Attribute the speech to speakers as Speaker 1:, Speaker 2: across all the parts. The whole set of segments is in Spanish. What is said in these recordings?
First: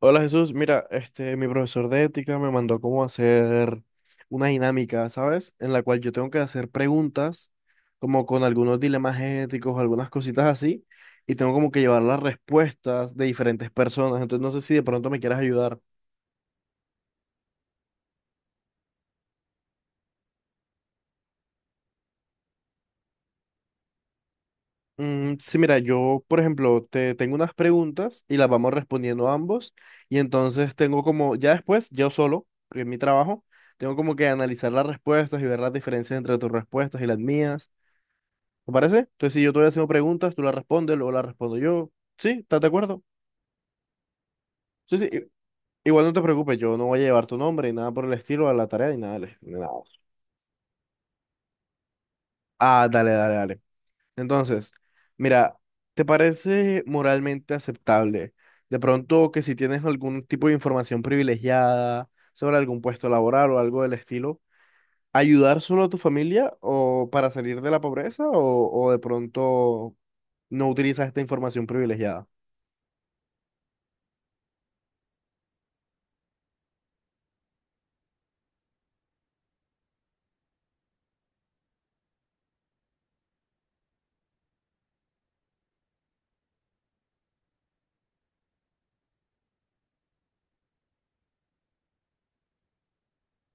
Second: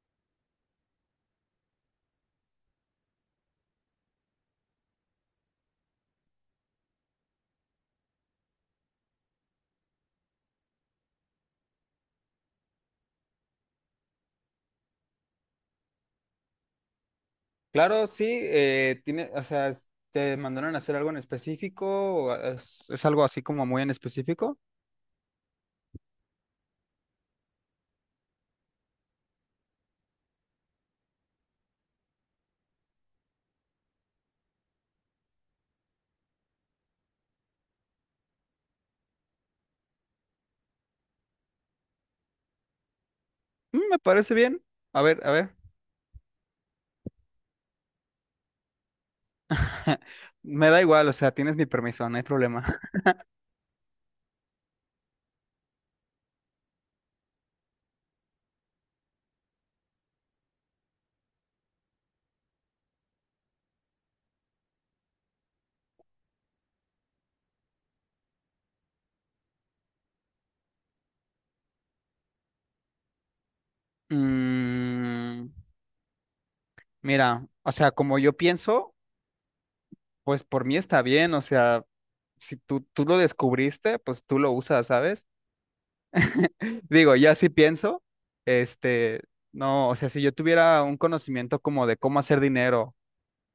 Speaker 1: Hola Jesús, mira, mi profesor de ética me mandó cómo hacer una dinámica, ¿sabes? En la cual yo tengo que hacer preguntas, como con algunos dilemas éticos, algunas cositas así, y tengo como que llevar las respuestas de diferentes personas. Entonces no sé si de pronto me quieras ayudar.
Speaker 2: Claro, sí, tiene, o sea, ¿te mandaron a hacer algo en específico? ¿O es algo así como muy en específico?
Speaker 1: Mm, sí, mira, yo, por ejemplo, te tengo unas preguntas y las vamos respondiendo ambos, y entonces tengo como, ya después, yo solo, porque es mi trabajo, tengo como que analizar las respuestas y ver las diferencias entre tus respuestas y las mías. ¿Te parece? Entonces, si yo te voy haciendo preguntas, tú las respondes, luego las respondo yo. ¿Sí? ¿Estás de acuerdo?
Speaker 2: Me parece bien.
Speaker 1: Sí,
Speaker 2: A
Speaker 1: sí.
Speaker 2: ver, a ver.
Speaker 1: Igual no te preocupes, yo no voy a llevar tu nombre ni nada por el estilo a la tarea ni nada. Ni nada.
Speaker 2: Me da igual, o sea, tienes mi permiso, no hay problema.
Speaker 1: Ah, dale, dale, dale. Entonces, mira, ¿te parece moralmente aceptable? De pronto que si tienes algún tipo de información privilegiada sobre algún puesto laboral o algo del estilo, ayudar solo a tu familia o para salir de la pobreza o de pronto no utilizas esta información privilegiada.
Speaker 2: Mm, mira, o sea, como yo pienso, pues por mí está bien, o sea, si tú lo descubriste, pues tú lo usas, ¿sabes? Digo, ya sí pienso, este, no, o sea, si yo tuviera un conocimiento como de cómo hacer dinero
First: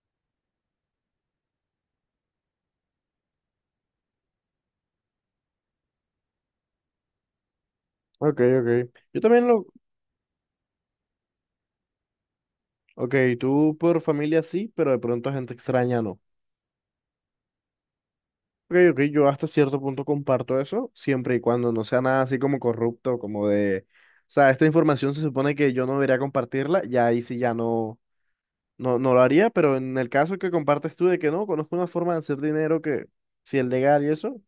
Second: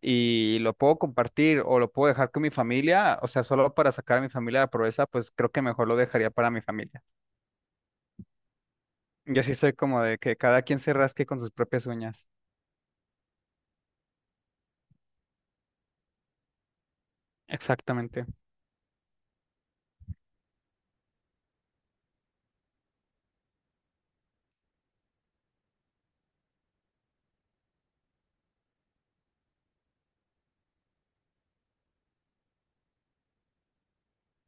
Speaker 2: y lo puedo compartir o lo puedo dejar con mi familia, o sea, solo para sacar a mi familia de la pobreza, pues creo que mejor lo dejaría para mi familia.
Speaker 1: Ok, ok. Yo
Speaker 2: Y
Speaker 1: también
Speaker 2: así
Speaker 1: lo,
Speaker 2: soy como de que cada quien se rasque con sus propias uñas.
Speaker 1: Ok, tú por familia sí, pero de pronto a gente extraña no.
Speaker 2: Exactamente.
Speaker 1: Ok, ok, yo hasta cierto punto comparto eso, siempre y cuando no sea nada así como corrupto, como de... O sea, esta información se supone que yo no debería compartirla, ya ahí sí ya no, no lo haría, pero en el caso que compartes tú de que no, conozco una forma de hacer dinero que si es legal y eso,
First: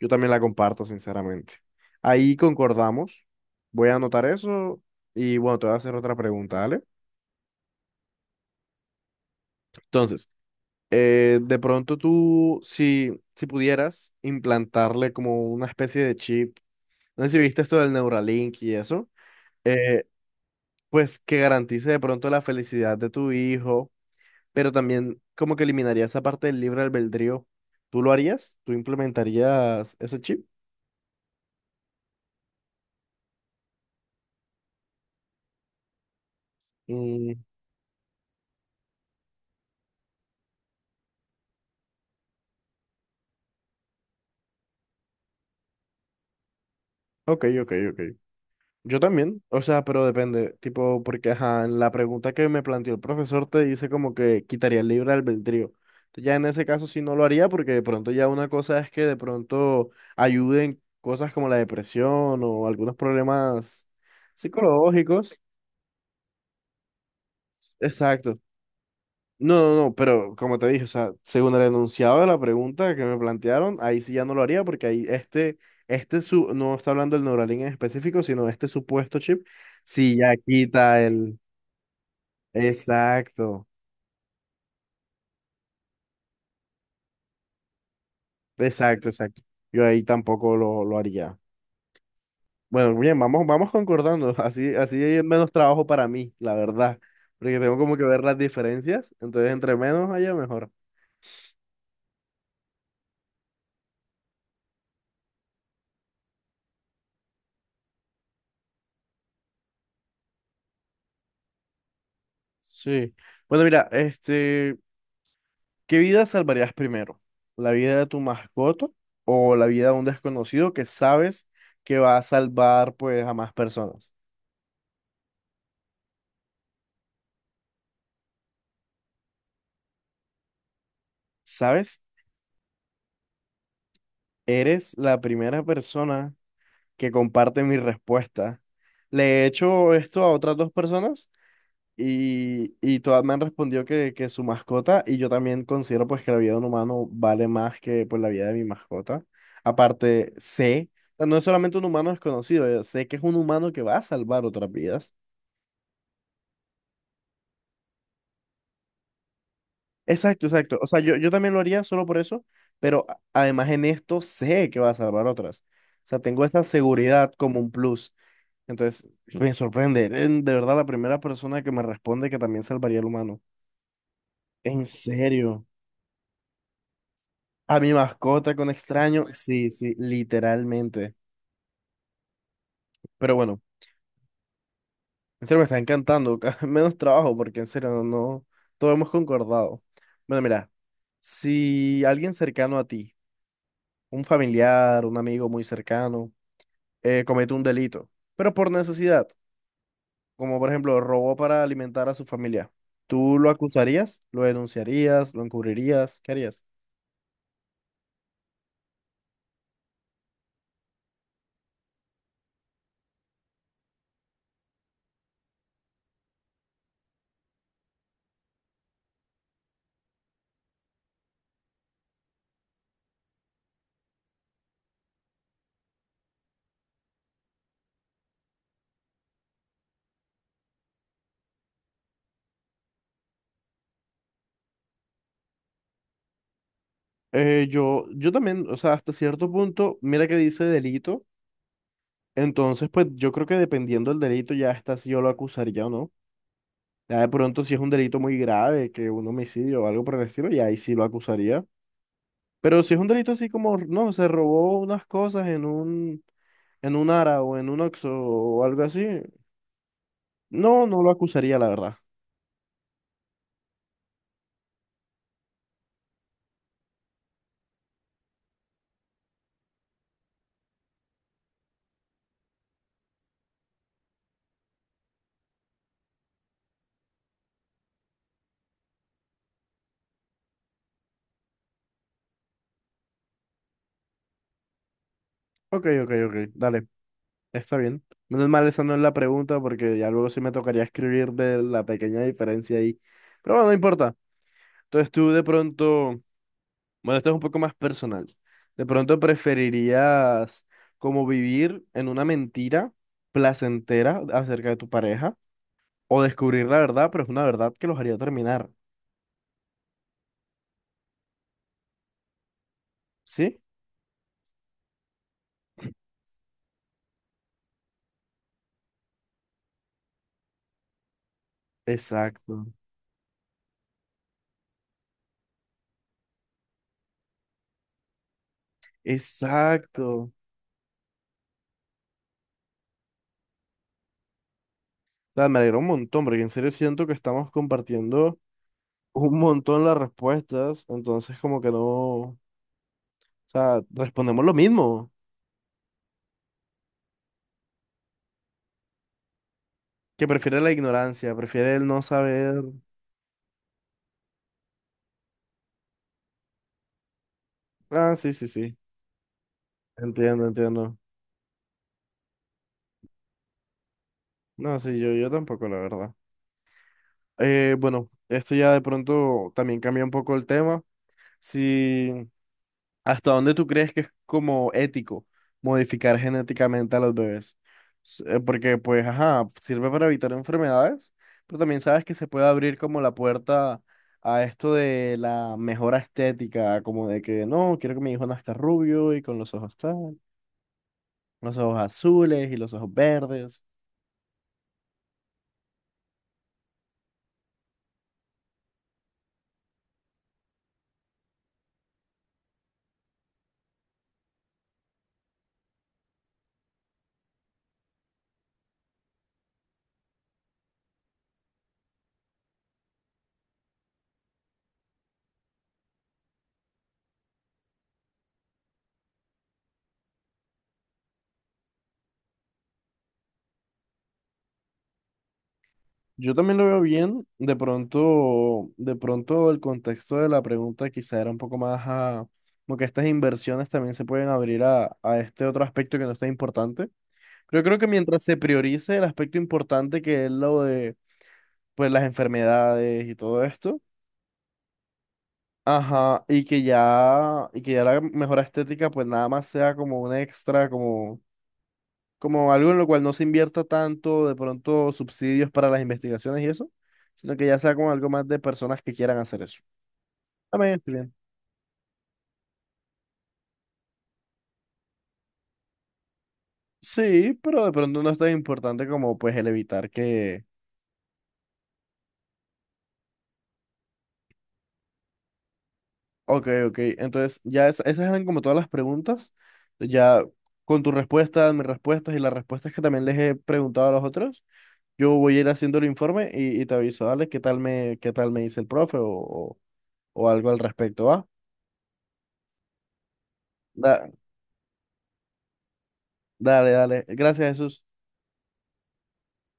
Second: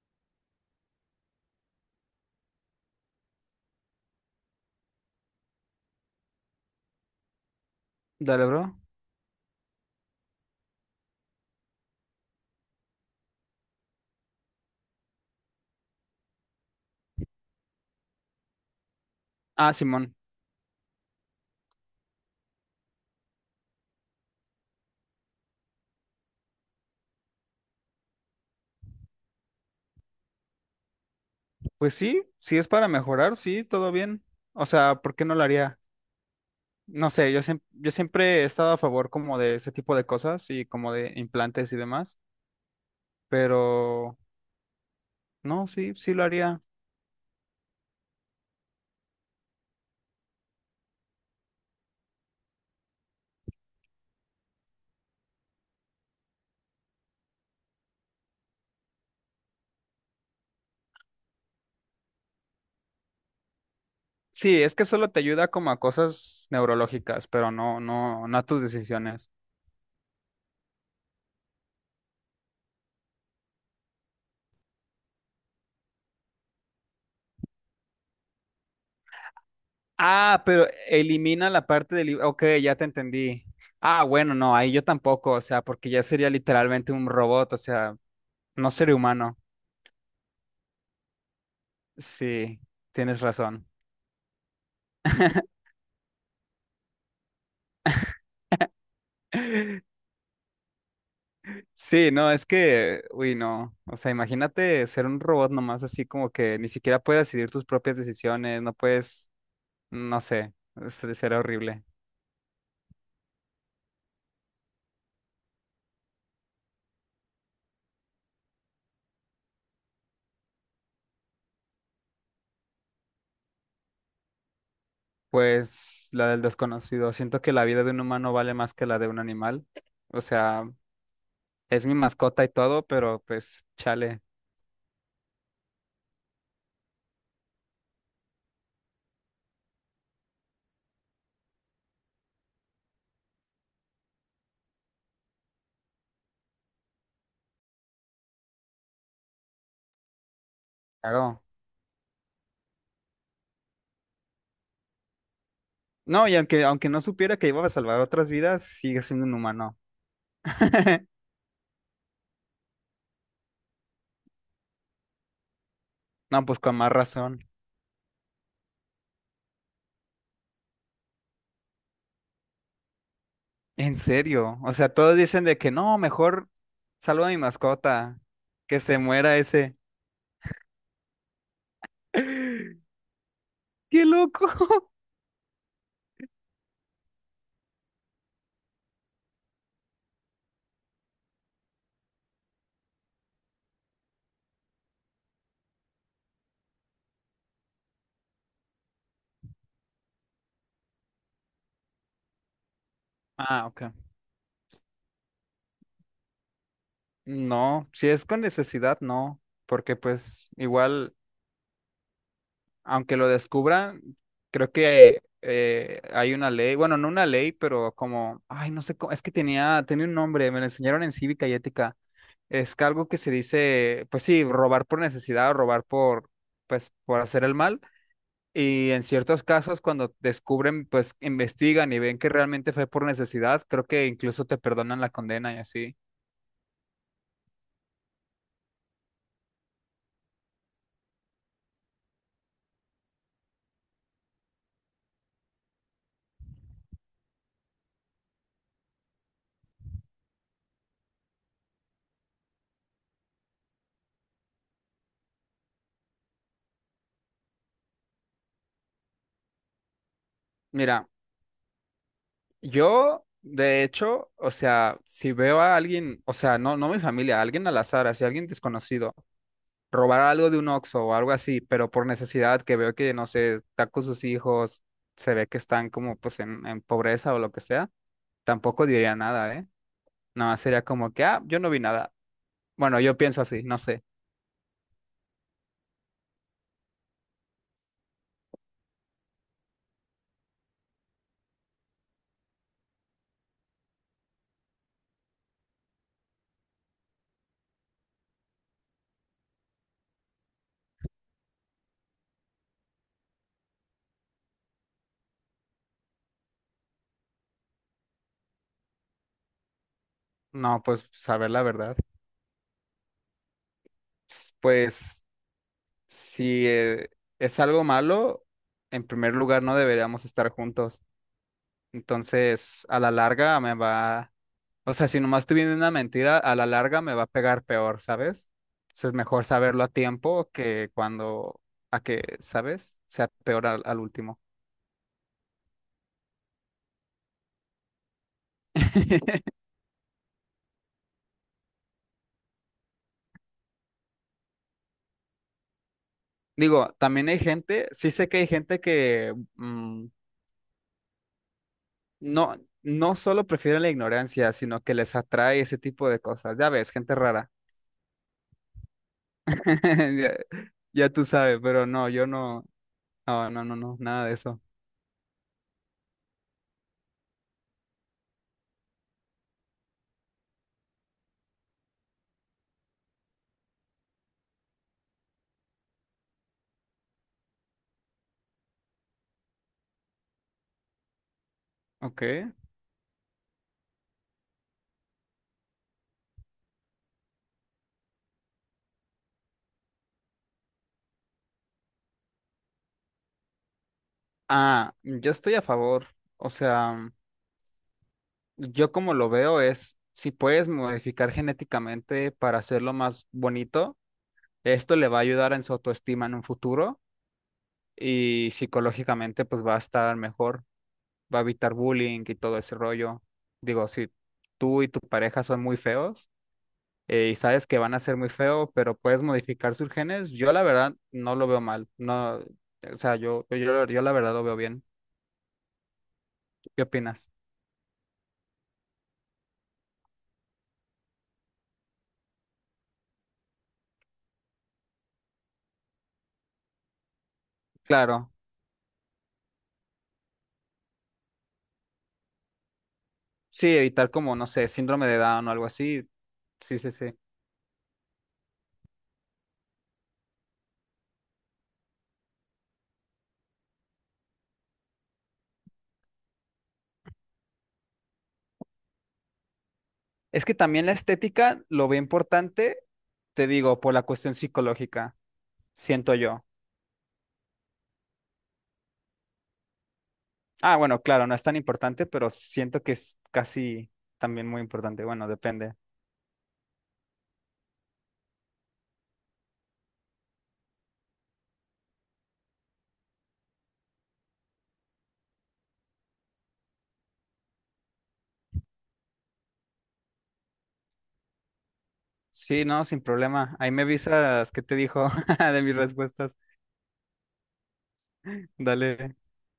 Speaker 1: yo también la comparto, sinceramente. Ahí concordamos, voy a anotar eso y bueno, te voy a hacer otra pregunta, ¿vale?
Speaker 2: Dale, bro.
Speaker 1: Entonces... de pronto tú, si pudieras implantarle como una especie de chip, no sé si viste esto del Neuralink y eso,
Speaker 2: Ah,
Speaker 1: eh,
Speaker 2: Simón.
Speaker 1: pues que garantice de pronto la felicidad de tu hijo, pero también como que eliminaría esa parte del libre albedrío, ¿tú lo harías? ¿Tú implementarías ese chip?
Speaker 2: Pues sí, sí es para mejorar, sí, todo bien. O sea, ¿por qué no lo haría? No sé,
Speaker 1: Mm,
Speaker 2: yo, yo siempre he estado a favor como de ese tipo de cosas y como de implantes y demás, pero no, sí, sí lo haría.
Speaker 1: ok, ok, ok. Yo también, o sea, pero depende, tipo, porque ajá, en la pregunta que me planteó el profesor te dice como que quitaría el libre albedrío. Entonces, ya en ese caso sí no lo haría porque de pronto ya una cosa es que de pronto ayuden cosas como la depresión o algunos problemas
Speaker 2: Sí, es que solo te
Speaker 1: psicológicos.
Speaker 2: ayuda como a cosas neurológicas, pero no
Speaker 1: Exacto.
Speaker 2: a tus decisiones.
Speaker 1: No, no, no, pero como te dije, o sea, según el enunciado de la pregunta que me plantearon, ahí sí ya no lo haría porque ahí no está hablando del Neuralink en específico, sino este supuesto chip, sí ya
Speaker 2: Ah, pero
Speaker 1: quita el...
Speaker 2: elimina la parte del libro. Ok, ya te entendí.
Speaker 1: Exacto,
Speaker 2: Ah, bueno, no, ahí yo tampoco, o sea, porque ya sería literalmente un robot, o sea, no ser
Speaker 1: exacto,
Speaker 2: humano.
Speaker 1: exacto. Yo ahí tampoco lo haría.
Speaker 2: Sí,
Speaker 1: Bueno, bien,
Speaker 2: tienes razón.
Speaker 1: vamos concordando. Así hay menos trabajo para mí, la verdad. Porque tengo como que ver las diferencias. Entonces, entre menos haya, mejor.
Speaker 2: Sí, no, es que, uy, no, o sea, imagínate ser un robot nomás así como que ni siquiera puedes decidir tus propias decisiones, no puedes, no sé, será horrible.
Speaker 1: Sí. Bueno, mira, ¿qué vida salvarías primero? ¿La vida de tu mascota o la vida de un desconocido que sabes que va a salvar pues a más personas?
Speaker 2: Pues la del desconocido. Siento que la vida de un humano vale más que la de un animal. O sea, es mi
Speaker 1: ¿Sabes?
Speaker 2: mascota y todo, pero pues chale,
Speaker 1: Eres la primera persona que comparte mi respuesta. Le he hecho esto a otras dos personas y todas me han respondido que su mascota y yo también considero pues que la vida de un humano vale más que pues la vida de mi mascota. Aparte, sé, o sea, no
Speaker 2: hago?
Speaker 1: es solamente un humano desconocido, sé que es un humano que va a salvar otras vidas.
Speaker 2: No, y aunque no supiera que iba a salvar otras vidas, sigue siendo un humano.
Speaker 1: Exacto, exacto. O sea, yo también lo haría solo por eso, pero además en esto sé que va a salvar otras. O sea, tengo
Speaker 2: No, pues
Speaker 1: esa
Speaker 2: con más
Speaker 1: seguridad
Speaker 2: razón.
Speaker 1: como un plus. Entonces, me sorprende. Eres de verdad la primera persona que me responde que también salvaría al humano.
Speaker 2: En serio. O
Speaker 1: En
Speaker 2: sea, todos dicen de
Speaker 1: serio.
Speaker 2: que no, mejor salvo a mi
Speaker 1: A mi
Speaker 2: mascota,
Speaker 1: mascota con
Speaker 2: que se
Speaker 1: extraño.
Speaker 2: muera
Speaker 1: Sí,
Speaker 2: ese.
Speaker 1: sí, literalmente. Pero bueno,
Speaker 2: ¡Qué loco!
Speaker 1: en serio me está encantando. Menos trabajo porque en serio no, no. Todo hemos concordado. Bueno, mira, si alguien cercano a ti, un familiar, un amigo muy cercano, comete un delito, pero por necesidad. Como por ejemplo robó para alimentar a su familia, ¿tú lo
Speaker 2: Ah, ok.
Speaker 1: acusarías? ¿Lo denunciarías? ¿Lo encubrirías? ¿Qué harías?
Speaker 2: No, si es con necesidad, no, porque pues igual. Aunque lo descubran, creo que hay una ley, bueno, no una ley, pero como, ay, no sé cómo, es que tenía un nombre, me lo enseñaron en cívica y ética. Es que algo que se dice, pues sí, robar por necesidad o robar por, pues, por hacer el mal. Y en ciertos casos, cuando descubren, pues investigan y ven que realmente fue por necesidad, creo que incluso te perdonan la condena y así.
Speaker 1: Yo también, o sea, hasta cierto punto, mira que dice delito, entonces pues yo creo que dependiendo del delito ya está si yo lo acusaría o no. Ya de pronto si es un delito muy grave, que un homicidio o algo por el estilo, ya ahí sí lo acusaría. Pero si es un delito así como, no, se robó unas cosas en un Ara o en un Oxxo o algo así, no, no
Speaker 2: Mira,
Speaker 1: lo acusaría, la verdad.
Speaker 2: yo, de hecho, o sea, si veo a alguien, o sea, no, no mi familia, alguien al azar, así, alguien desconocido robar algo de un Oxxo o algo así, pero por necesidad, que veo que, no sé, está con sus hijos, se ve que están como pues en pobreza o lo que sea, tampoco diría nada, ¿eh? Nada más sería como que, ah, yo no vi nada. Bueno, yo pienso así, no sé.
Speaker 1: Ok, ok, ok, dale. Está bien. Menos mal, esa no es la pregunta porque ya luego sí me tocaría escribir de la pequeña diferencia ahí. Pero bueno, no importa. Entonces tú de pronto, bueno, esto es un poco más personal. De pronto preferirías como vivir en una mentira placentera acerca de tu pareja o descubrir la verdad, pero es una verdad que los haría terminar.
Speaker 2: No, pues saber la verdad.
Speaker 1: ¿Sí?
Speaker 2: Pues si es algo malo, en primer lugar no deberíamos estar juntos.
Speaker 1: Exacto.
Speaker 2: Entonces, a la larga me va. O sea, si nomás estoy viendo una mentira, a la larga me va a pegar peor, ¿sabes? Entonces es mejor saberlo a
Speaker 1: Exacto.
Speaker 2: tiempo que cuando, a que, ¿sabes? Sea peor al, al último.
Speaker 1: O sea, me alegra un montón porque en serio siento que estamos compartiendo un montón las respuestas, entonces como que no... O sea, respondemos lo mismo,
Speaker 2: Digo, también hay gente, sí sé que hay gente que
Speaker 1: que prefiere la ignorancia, prefiere el no
Speaker 2: no,
Speaker 1: saber.
Speaker 2: no solo prefiere la ignorancia, sino que les atrae ese tipo de cosas. Ya ves, gente rara.
Speaker 1: Ah, sí, sí, sí.
Speaker 2: Ya,
Speaker 1: Entiendo, entiendo.
Speaker 2: ya tú sabes, pero no, yo no, no, nada de eso.
Speaker 1: No, sí, yo tampoco, la verdad. Bueno, esto ya de pronto también cambia un poco el tema. Si ¿hasta dónde tú crees que es como ético modificar genéticamente a los bebés? Porque, pues, ajá, sirve para evitar enfermedades, pero también sabes que
Speaker 2: Ok.
Speaker 1: se puede abrir como la puerta a esto de la mejora estética, como de que no, quiero que mi hijo nazca rubio y con los ojos tal, los ojos azules y los ojos verdes.
Speaker 2: Ah, yo estoy a favor. O sea. Yo como lo veo es, si puedes modificar genéticamente para hacerlo más bonito, esto le va a ayudar en su autoestima en un futuro y psicológicamente pues va a estar mejor, va a evitar bullying y todo ese rollo. Digo, si tú y tu pareja son muy feos y sabes que van a ser muy feos, pero puedes modificar sus genes, yo la verdad no lo veo mal. No, o sea, yo la verdad lo veo bien.
Speaker 1: Yo también lo veo
Speaker 2: ¿Qué
Speaker 1: bien.
Speaker 2: opinas?
Speaker 1: De pronto el contexto de la pregunta quizá era un poco más a, como que estas inversiones también se pueden abrir a este otro aspecto que no está importante. Pero yo creo que mientras
Speaker 2: Claro,
Speaker 1: se priorice el aspecto importante que es lo de pues las enfermedades y todo
Speaker 2: sí,
Speaker 1: esto,
Speaker 2: evitar como, no sé, síndrome de Down o algo así.
Speaker 1: ajá,
Speaker 2: Sí, sí, sí.
Speaker 1: y que ya la mejora estética pues nada más sea como un extra, como algo en lo cual no se invierta tanto de pronto subsidios para las investigaciones y eso, sino que ya sea como algo más de personas que quieran hacer eso.
Speaker 2: Es que
Speaker 1: También
Speaker 2: también la
Speaker 1: estoy bien.
Speaker 2: estética lo ve importante, te digo, por la cuestión psicológica, siento yo.
Speaker 1: Sí, pero de pronto no es tan importante como pues el evitar que...
Speaker 2: Ah, bueno, claro, no es tan importante, pero siento que es casi también muy importante. Bueno, depende.
Speaker 1: Ok, ok, entonces ya esas eran como todas las preguntas, ya con tu respuesta, mis respuestas y las respuestas que también les he preguntado a los otros, yo voy a ir haciendo el informe y te aviso, dale, qué tal me dice el profe o algo al respecto, ¿va?
Speaker 2: Sí, no, sin problema. Ahí me
Speaker 1: Da-
Speaker 2: avisas qué te dijo de mis respuestas.
Speaker 1: dale, dale, gracias Jesús.
Speaker 2: Dale.